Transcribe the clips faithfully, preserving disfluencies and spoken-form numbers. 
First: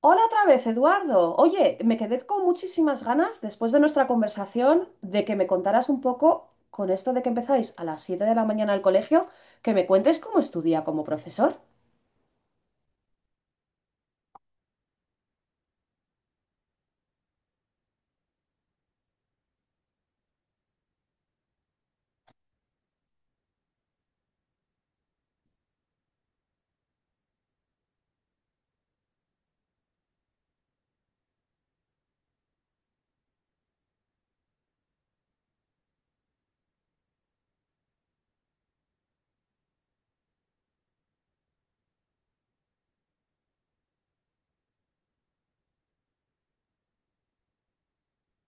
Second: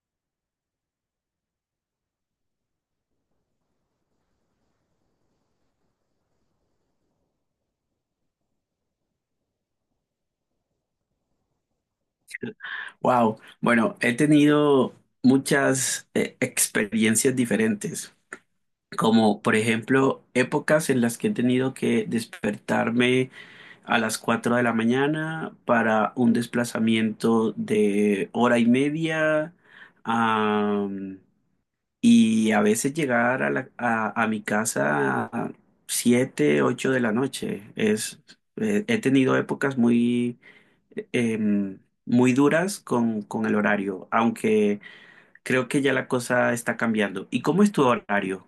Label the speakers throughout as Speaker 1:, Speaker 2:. Speaker 1: Hola otra vez, Eduardo. Oye, me quedé con muchísimas ganas después de nuestra conversación de que me contaras un poco con esto de que empezáis a las siete de la mañana al colegio, que me cuentes cómo estudia como profesor.
Speaker 2: Wow. Bueno, he tenido muchas eh, experiencias diferentes, como por ejemplo épocas en las que he tenido que despertarme a las cuatro de la mañana para un desplazamiento de hora y media, am, y a veces llegar a, la- a, a mi casa a siete, ocho de la noche. Es, eh, he tenido épocas muy em, muy duras con, con el horario, aunque creo que ya la cosa está cambiando. ¿Y cómo es tu horario?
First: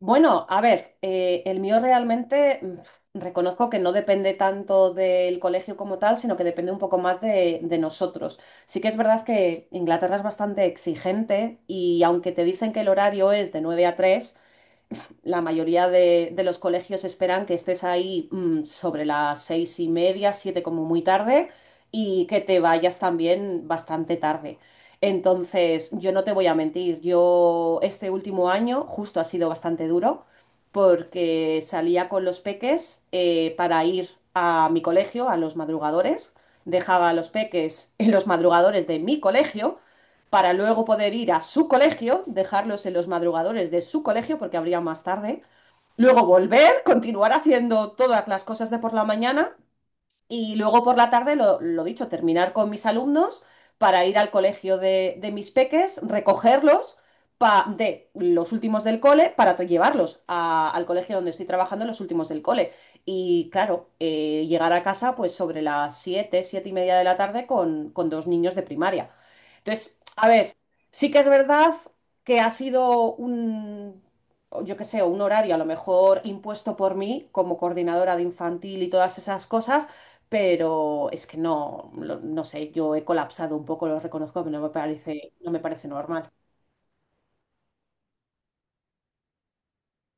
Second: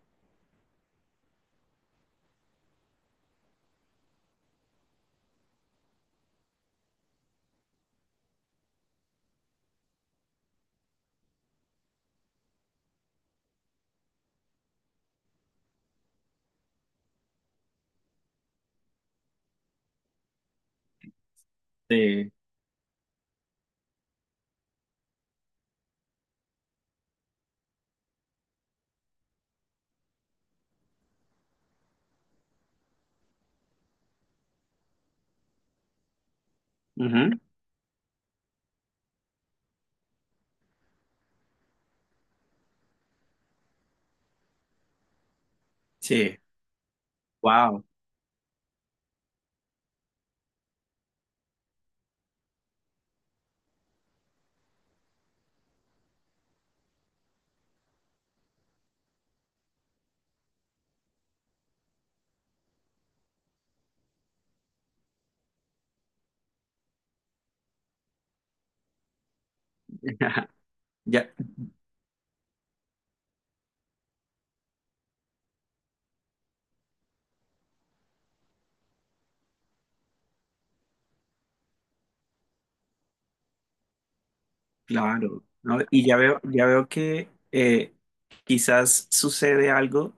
Speaker 1: Bueno, a ver, eh, el mío realmente mm, reconozco que no depende tanto del colegio como tal, sino que depende un poco más de, de nosotros. Sí que es verdad que Inglaterra es bastante exigente y aunque te dicen que el horario es de nueve a tres la mayoría de, de los colegios esperan que estés ahí mm, sobre las seis y media, siete como muy tarde, y
Speaker 2: Eh,
Speaker 1: que te vayas también bastante tarde. Entonces, yo no te voy a mentir, yo este último año justo ha sido bastante duro porque salía con los peques eh, para ir a mi colegio, a los madrugadores, dejaba a los
Speaker 2: Ujú.
Speaker 1: peques en los madrugadores de mi colegio para luego poder ir a su colegio, dejarlos en los madrugadores de su colegio porque abría más tarde, luego
Speaker 2: Sí.
Speaker 1: volver, continuar
Speaker 2: Wow.
Speaker 1: haciendo todas las cosas de por la mañana y luego por la tarde, lo, lo dicho, terminar con mis alumnos para ir al colegio de, de mis peques, recogerlos pa- de los últimos del cole para tra- llevarlos a- al colegio donde estoy trabajando los últimos del cole. Y claro, eh, llegar a casa pues sobre las siete siete y media de la tarde con, con dos niños de primaria. Entonces, a ver, sí que
Speaker 2: Ya.
Speaker 1: es verdad que ha sido un, o yo qué sé, un horario a lo mejor impuesto por mí como coordinadora de infantil y todas esas cosas, pero es que no, lo- no sé, yo he colapsado un poco, lo reconozco, pero no me parece,
Speaker 2: Claro,
Speaker 1: no me
Speaker 2: ¿no?
Speaker 1: parece
Speaker 2: Y ya
Speaker 1: normal.
Speaker 2: veo, ya veo que eh, quizás sucede algo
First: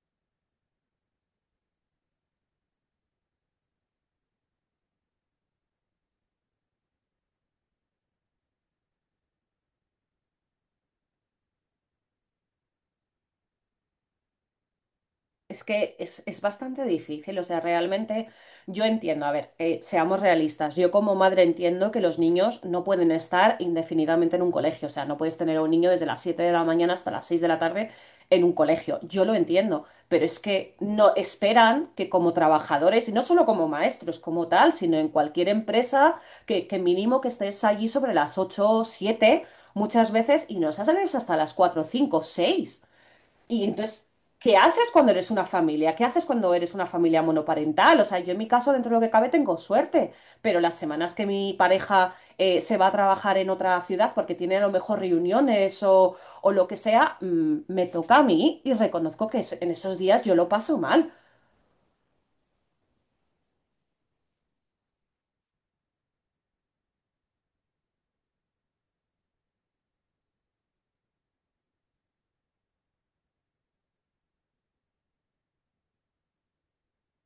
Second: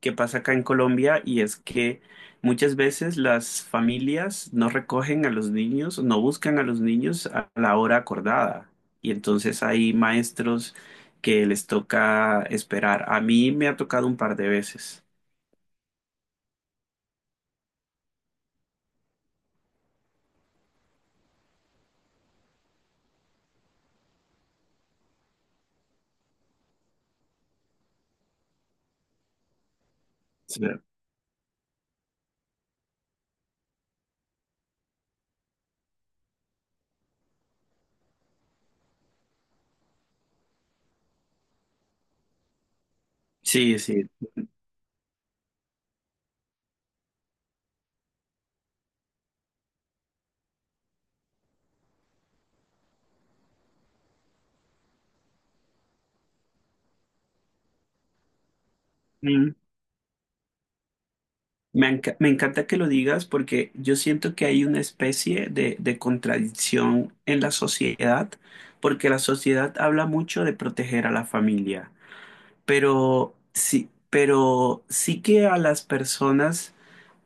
Speaker 2: que pasa acá en Colombia y es que muchas veces las familias no recogen a los niños, no buscan a los niños a la hora acordada. Y entonces hay maestros que les toca esperar. A mí me ha tocado un par de veces.
Speaker 1: Es que es, es bastante difícil, o sea, realmente yo entiendo, a ver, eh, seamos realistas, yo como madre entiendo que los niños no pueden estar indefinidamente en un colegio, o sea, no puedes tener a un niño desde las siete de la mañana hasta las seis de la tarde en un colegio, yo lo entiendo, pero es que no esperan que como trabajadores, y no solo como maestros como tal, sino en cualquier empresa, que, que mínimo que estés allí sobre las ocho o siete muchas veces y no sales hasta las cuatro cinco seis. Y
Speaker 2: Sí, sí.
Speaker 1: entonces, ¿qué haces cuando eres una familia? ¿Qué haces cuando eres una familia monoparental? O sea, yo en mi caso, dentro de lo que cabe, tengo suerte, pero las semanas que mi pareja eh, se va a trabajar en otra ciudad porque tiene a lo mejor reuniones o, o lo que sea, mm, me toca a mí y reconozco que es-
Speaker 2: sí.
Speaker 1: en esos días yo lo paso mal.
Speaker 2: Me, enca- me encanta que lo digas porque yo siento que hay una especie de, de contradicción en la sociedad, porque la sociedad habla mucho de proteger a la familia, pero sí, pero sí que a las personas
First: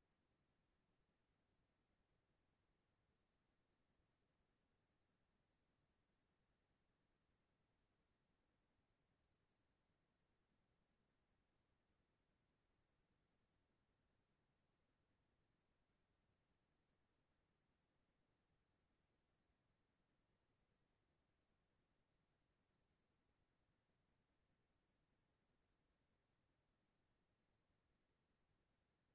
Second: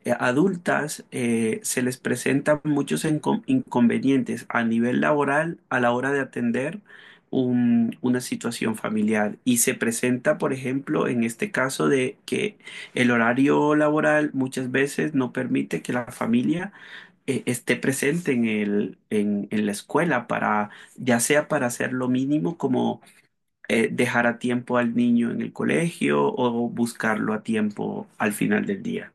Speaker 2: eh, adultas eh, se les presentan muchos encon- inconvenientes a nivel laboral a la hora de atender un- una situación familiar. Y se presenta, por ejemplo, en este caso de que el horario laboral muchas veces no permite que la familia eh, esté presente en el, en, en la escuela para, ya sea para hacer lo mínimo como eh, dejar a tiempo al niño en el colegio o buscarlo a tiempo al final del día.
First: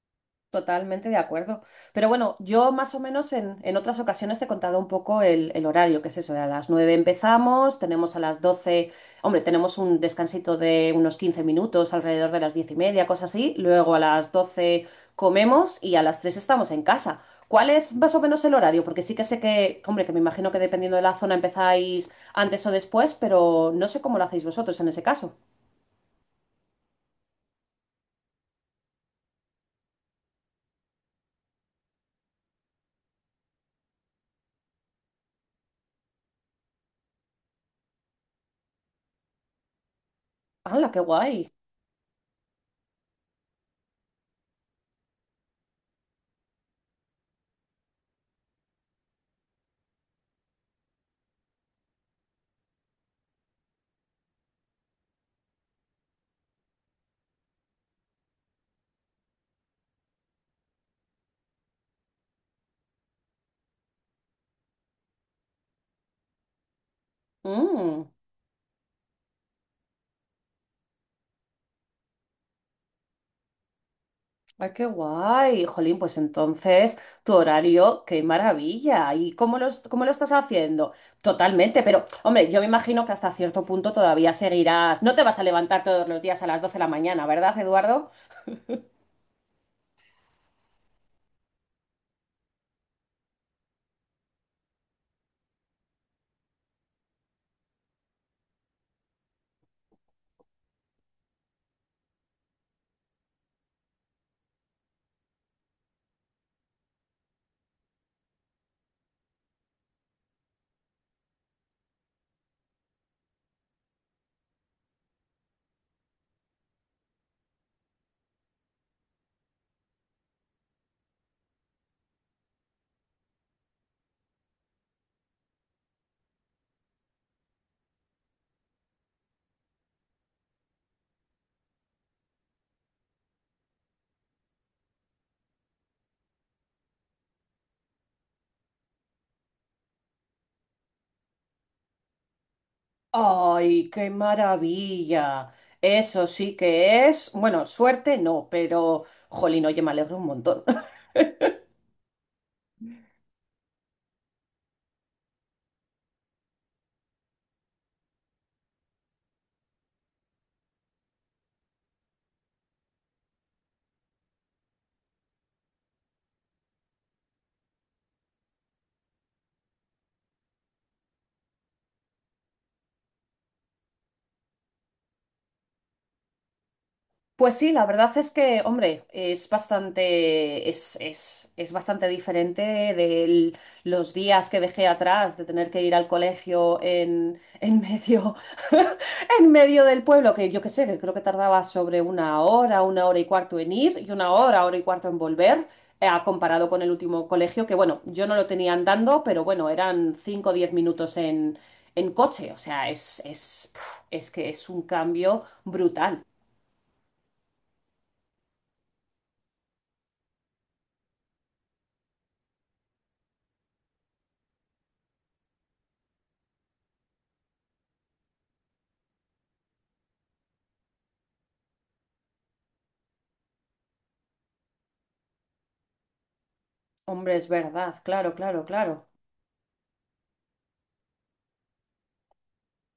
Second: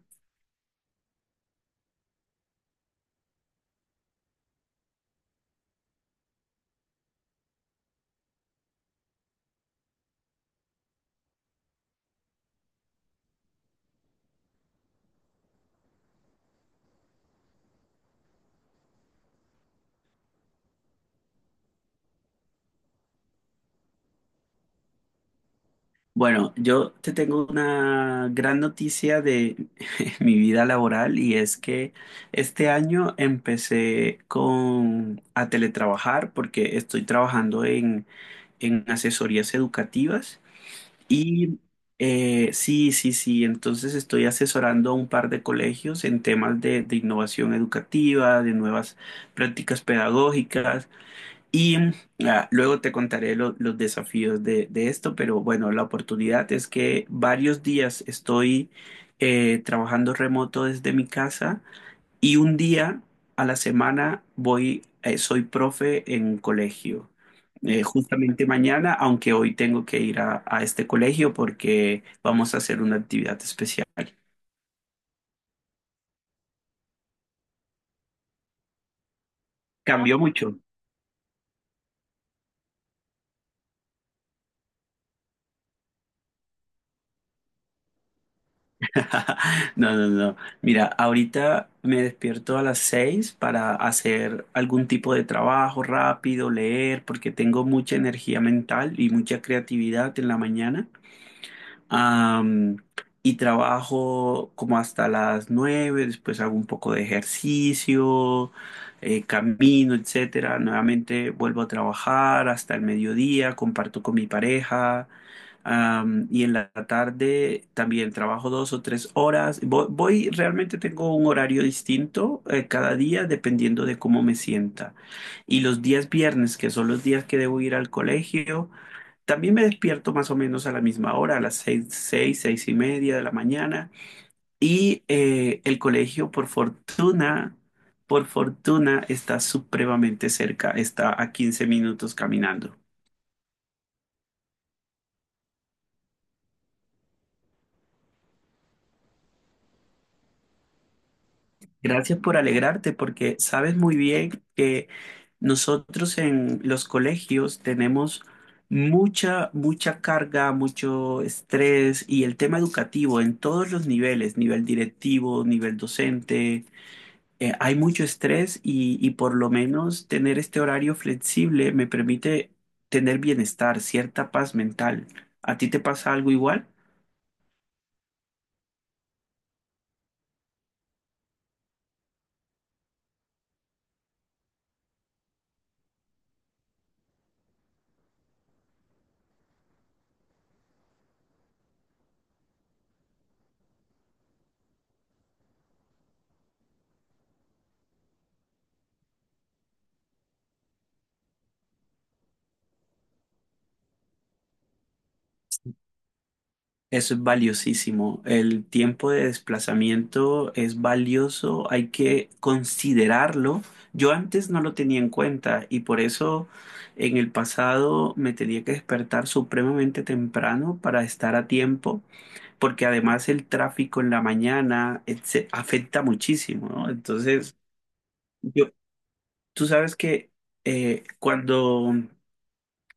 Speaker 1: Totalmente de acuerdo. Pero bueno, yo más o menos en, en otras ocasiones te he contado un poco el, el horario, que es eso, a las nueve empezamos, tenemos a las doce, hombre, tenemos un descansito de unos quince minutos, alrededor de las diez y media, cosas así, luego a las doce comemos y a las tres estamos en casa. ¿Cuál es más o menos el horario? Porque sí que sé que, hombre, que me imagino que dependiendo de la zona empezáis antes o después, pero no sé cómo lo hacéis vosotros en ese caso.
Speaker 2: Bueno, yo te tengo una gran noticia de mi vida laboral y es que este año empecé con a teletrabajar porque estoy trabajando en, en asesorías educativas
Speaker 1: ¡Hala, qué guay!
Speaker 2: y eh, sí, sí, sí, entonces estoy asesorando a un par de colegios en temas de de innovación educativa, de nuevas prácticas pedagógicas. Y ah, luego te contaré lo- los desafíos de, de esto, pero bueno, la oportunidad es que varios días estoy eh, trabajando remoto desde mi casa y un día a la semana voy, eh, soy profe en colegio. Eh,
Speaker 1: Mm.
Speaker 2: justamente mañana, aunque hoy tengo que ir a, a este colegio porque vamos a hacer una actividad especial.
Speaker 1: Ay, qué guay, jolín, pues entonces tu horario, qué maravilla. ¿Y cómo lo, cómo lo
Speaker 2: Cambió
Speaker 1: estás
Speaker 2: mucho.
Speaker 1: haciendo? Totalmente, pero hombre, yo me imagino que hasta cierto punto todavía seguirás. No te vas a levantar todos los días a las doce de la mañana, ¿verdad, Eduardo?
Speaker 2: No, no, no. Mira, ahorita me despierto a las seis para hacer algún tipo de trabajo rápido, leer, porque tengo mucha energía mental y mucha creatividad en la mañana. Am, y trabajo como hasta las nueve después hago un poco de ejercicio, eh, camino, etcétera. Nuevamente vuelvo a trabajar hasta el mediodía, comparto con mi pareja. Am, y en la tarde también trabajo dos o tres horas. Voy, voy- realmente tengo un horario distinto eh, cada día dependiendo de cómo me sienta. Y los días viernes, que son los días que debo ir al colegio, también me despierto más o menos a la misma hora, a las seis, seis, seis y media de la mañana. Y eh, el colegio, por fortuna, por fortuna, está supremamente cerca, está a quince minutos caminando.
Speaker 1: Ay, qué maravilla. Eso sí que es, bueno, suerte no, pero jolín, oye, me alegro un montón.
Speaker 2: Gracias por alegrarte, porque sabes muy bien que nosotros en los colegios tenemos mucha, mucha carga, mucho estrés y el tema educativo en todos los niveles, nivel directivo, nivel docente eh, hay mucho estrés y, y por lo menos tener este horario flexible me permite tener bienestar, cierta paz mental. ¿A ti te pasa algo igual?
Speaker 1: Pues sí, la verdad es que, hombre, es bastante, es, es, es bastante diferente de los días que dejé atrás de tener que ir al colegio en, en medio, en medio del pueblo, que yo qué sé, que creo que tardaba sobre una hora, una hora y cuarto en ir y una hora, hora y cuarto en volver, eh, comparado con el último colegio, que bueno, yo no lo tenía andando, pero bueno, eran cinco o diez minutos en, en coche, o sea, es, es, pf, es que es un cambio brutal.
Speaker 2: Eso es valiosísimo. El tiempo de desplazamiento es valioso, hay que considerarlo. Yo antes no lo tenía en cuenta y por eso en el pasado me tenía que despertar supremamente temprano para estar a tiempo porque además el tráfico en la mañana etce- afecta muchísimo, ¿no?
Speaker 1: Hombre, es
Speaker 2: Entonces,
Speaker 1: verdad, claro, claro,
Speaker 2: Yo,
Speaker 1: claro.
Speaker 2: tú sabes que eh, cuando,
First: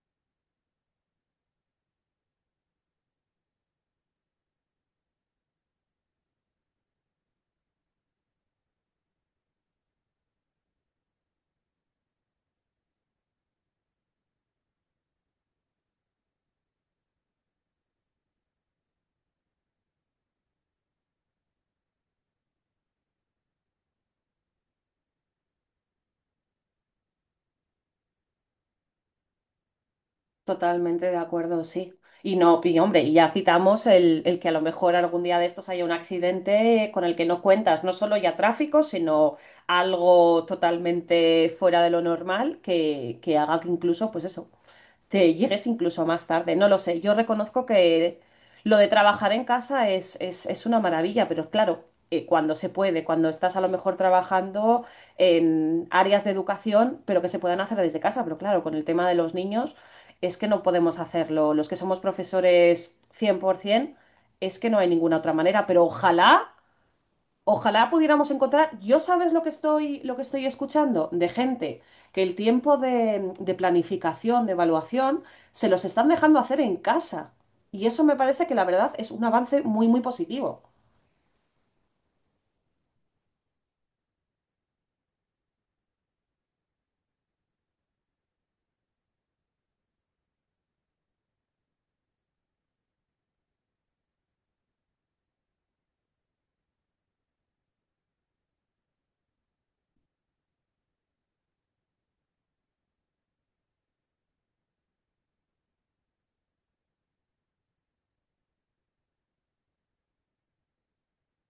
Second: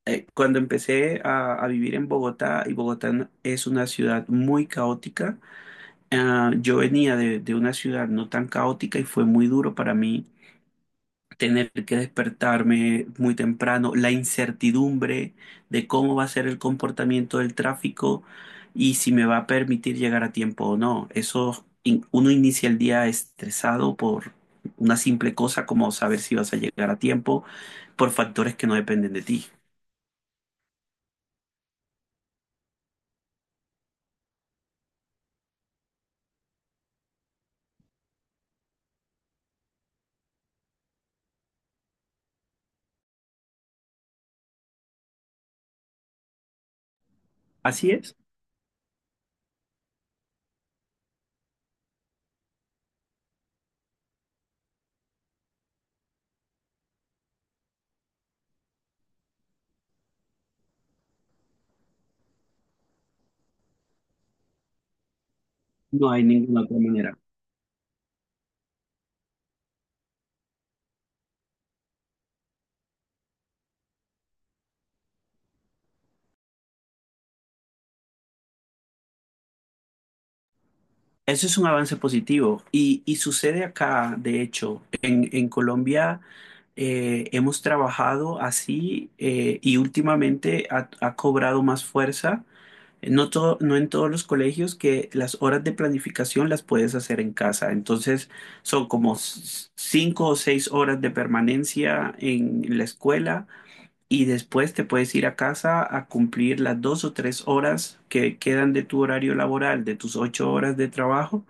Speaker 2: eh, cuando empecé a, a vivir en Bogotá, y Bogotá no- es una ciudad muy caótica, ah, yo venía de, de una ciudad no tan caótica y fue muy duro para mí tener que despertarme muy temprano, la incertidumbre de cómo va a ser el comportamiento del tráfico y si me va a permitir llegar a tiempo o no. Eso, in- uno inicia el día estresado por una simple cosa como saber si vas a llegar a tiempo por factores que no dependen de ti.
Speaker 1: Totalmente de acuerdo, sí. Y no, y hombre, y ya quitamos el, el que a lo mejor algún día de estos haya un accidente con el que no cuentas, no solo ya tráfico, sino algo totalmente fuera de lo normal que, que haga que incluso, pues eso, te llegues incluso más tarde. No lo sé, yo reconozco
Speaker 2: Así es,
Speaker 1: que lo de trabajar en casa es, es, es una maravilla, pero claro, eh, cuando se puede, cuando estás a lo mejor trabajando en áreas de educación, pero que se puedan hacer desde casa, pero claro, con el tema de los niños es que no podemos hacerlo. Los que somos profesores cien por ciento, es que no hay ninguna otra manera, pero
Speaker 2: no hay
Speaker 1: ojalá,
Speaker 2: ninguna otra manera.
Speaker 1: ojalá pudiéramos encontrar, yo sabes lo que estoy, lo que estoy escuchando de gente que el tiempo de, de planificación, de evaluación, se los están dejando hacer en casa. Y eso me parece que la verdad es un avance muy, muy positivo.
Speaker 2: Eso es un avance positivo y, y sucede acá, de hecho, en, en Colombia eh, hemos trabajado así eh, y últimamente ha, ha cobrado más fuerza. No, todo- no en todos los colegios que las horas de planificación las puedes hacer en casa. Entonces son como s- cinco o seis horas de permanencia en la escuela y después te puedes ir a casa a cumplir las dos o tres horas que quedan de tu horario laboral, de tus ocho horas de trabajo,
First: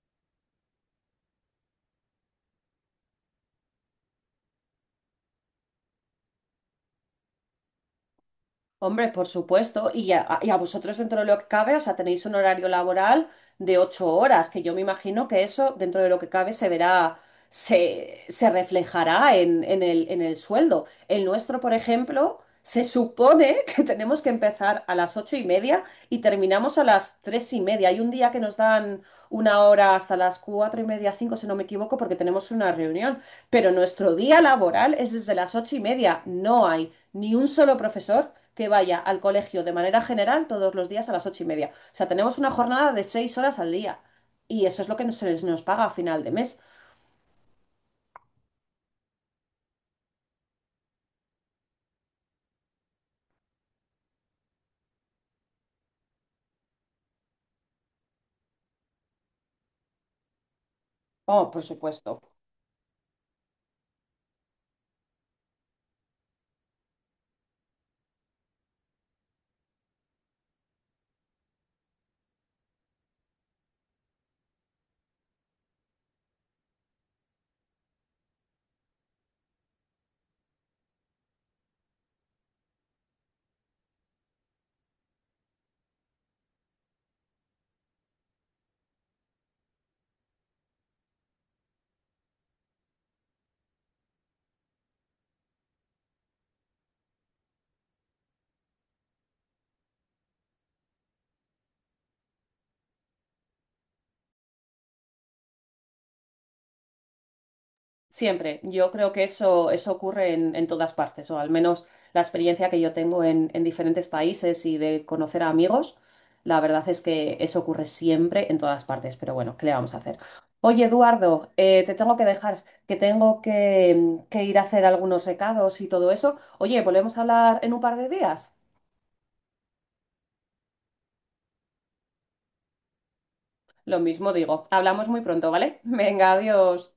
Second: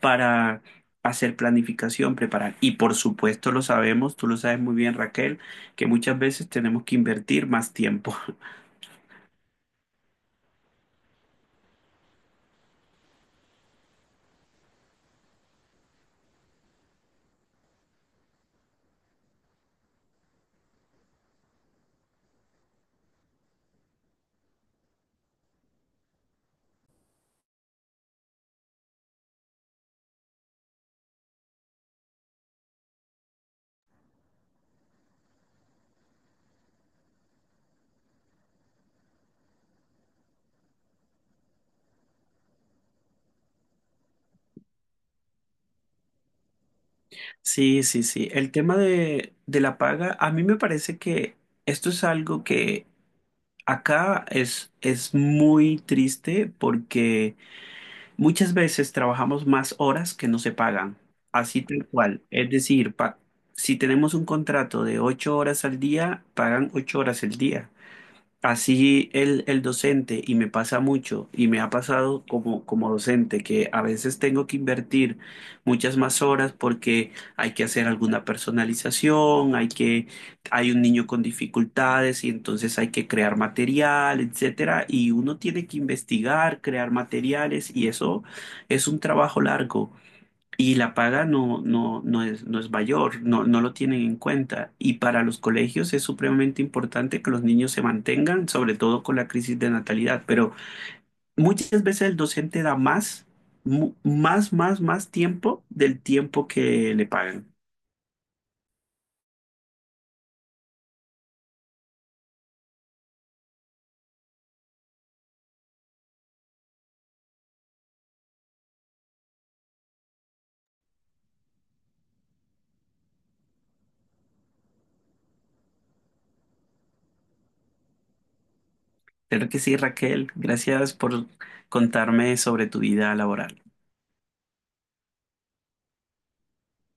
Speaker 2: para hacer planificación, preparar. Y por supuesto lo sabemos, tú lo sabes muy bien, Raquel, que muchas veces tenemos que invertir más tiempo.
Speaker 1: Hombre, por supuesto. Y a, y a vosotros dentro de lo que cabe, o sea, tenéis un horario laboral de ocho horas, que yo me imagino que eso dentro de lo que cabe se verá, se, se reflejará en, en el, en el sueldo. El nuestro, por ejemplo, se supone que tenemos que empezar a las ocho y media y terminamos a las tres y media. Hay un día que nos dan una hora hasta las cuatro y media, cinco, si no me equivoco, porque tenemos una reunión. Pero nuestro día laboral es desde las ocho y media. No hay ni un solo profesor que vaya al colegio de manera general todos los días a las ocho y media. O sea, tenemos una jornada de seis horas al día. Y eso es lo que nos- se les- nos paga a final de mes.
Speaker 2: Sí, sí, sí. El tema de, de la paga, a mí me parece que esto es algo que acá es, es muy triste porque... Muchas veces trabajamos más horas que no se pagan,
Speaker 1: Oh, por
Speaker 2: así tal cual.
Speaker 1: supuesto.
Speaker 2: Es decir, pa- si tenemos un contrato de ocho horas al día, pagan ocho horas el día. Así el, el docente, y me pasa mucho, y me ha pasado como, como docente, que a veces tengo que invertir muchas más horas porque hay que hacer alguna personalización, hay que, hay un niño con dificultades y entonces hay que crear material, etcétera, y uno tiene que investigar, crear materiales, y eso es un trabajo largo y la paga no, no, no es, no es mayor, no, no lo tienen en cuenta. Y para los colegios es supremamente importante que los niños se mantengan, sobre todo con la crisis de natalidad. Pero muchas veces el docente da más, mu- más, más, más tiempo del tiempo que le pagan.
Speaker 1: Siempre. Yo creo que eso, eso ocurre en, en todas partes, o al menos la experiencia que yo tengo en, en diferentes países y de conocer a amigos, la verdad es que eso ocurre siempre en todas partes, pero bueno, ¿qué le vamos a hacer? Oye, Eduardo, eh, te tengo que dejar, que tengo que, que ir a hacer algunos recados y todo eso. Oye, ¿volvemos a hablar en un par de días?
Speaker 2: Creo que sí, Raquel. Gracias por contarme sobre tu vida laboral.
Speaker 1: Lo mismo digo, hablamos muy pronto, ¿vale? Venga, adiós.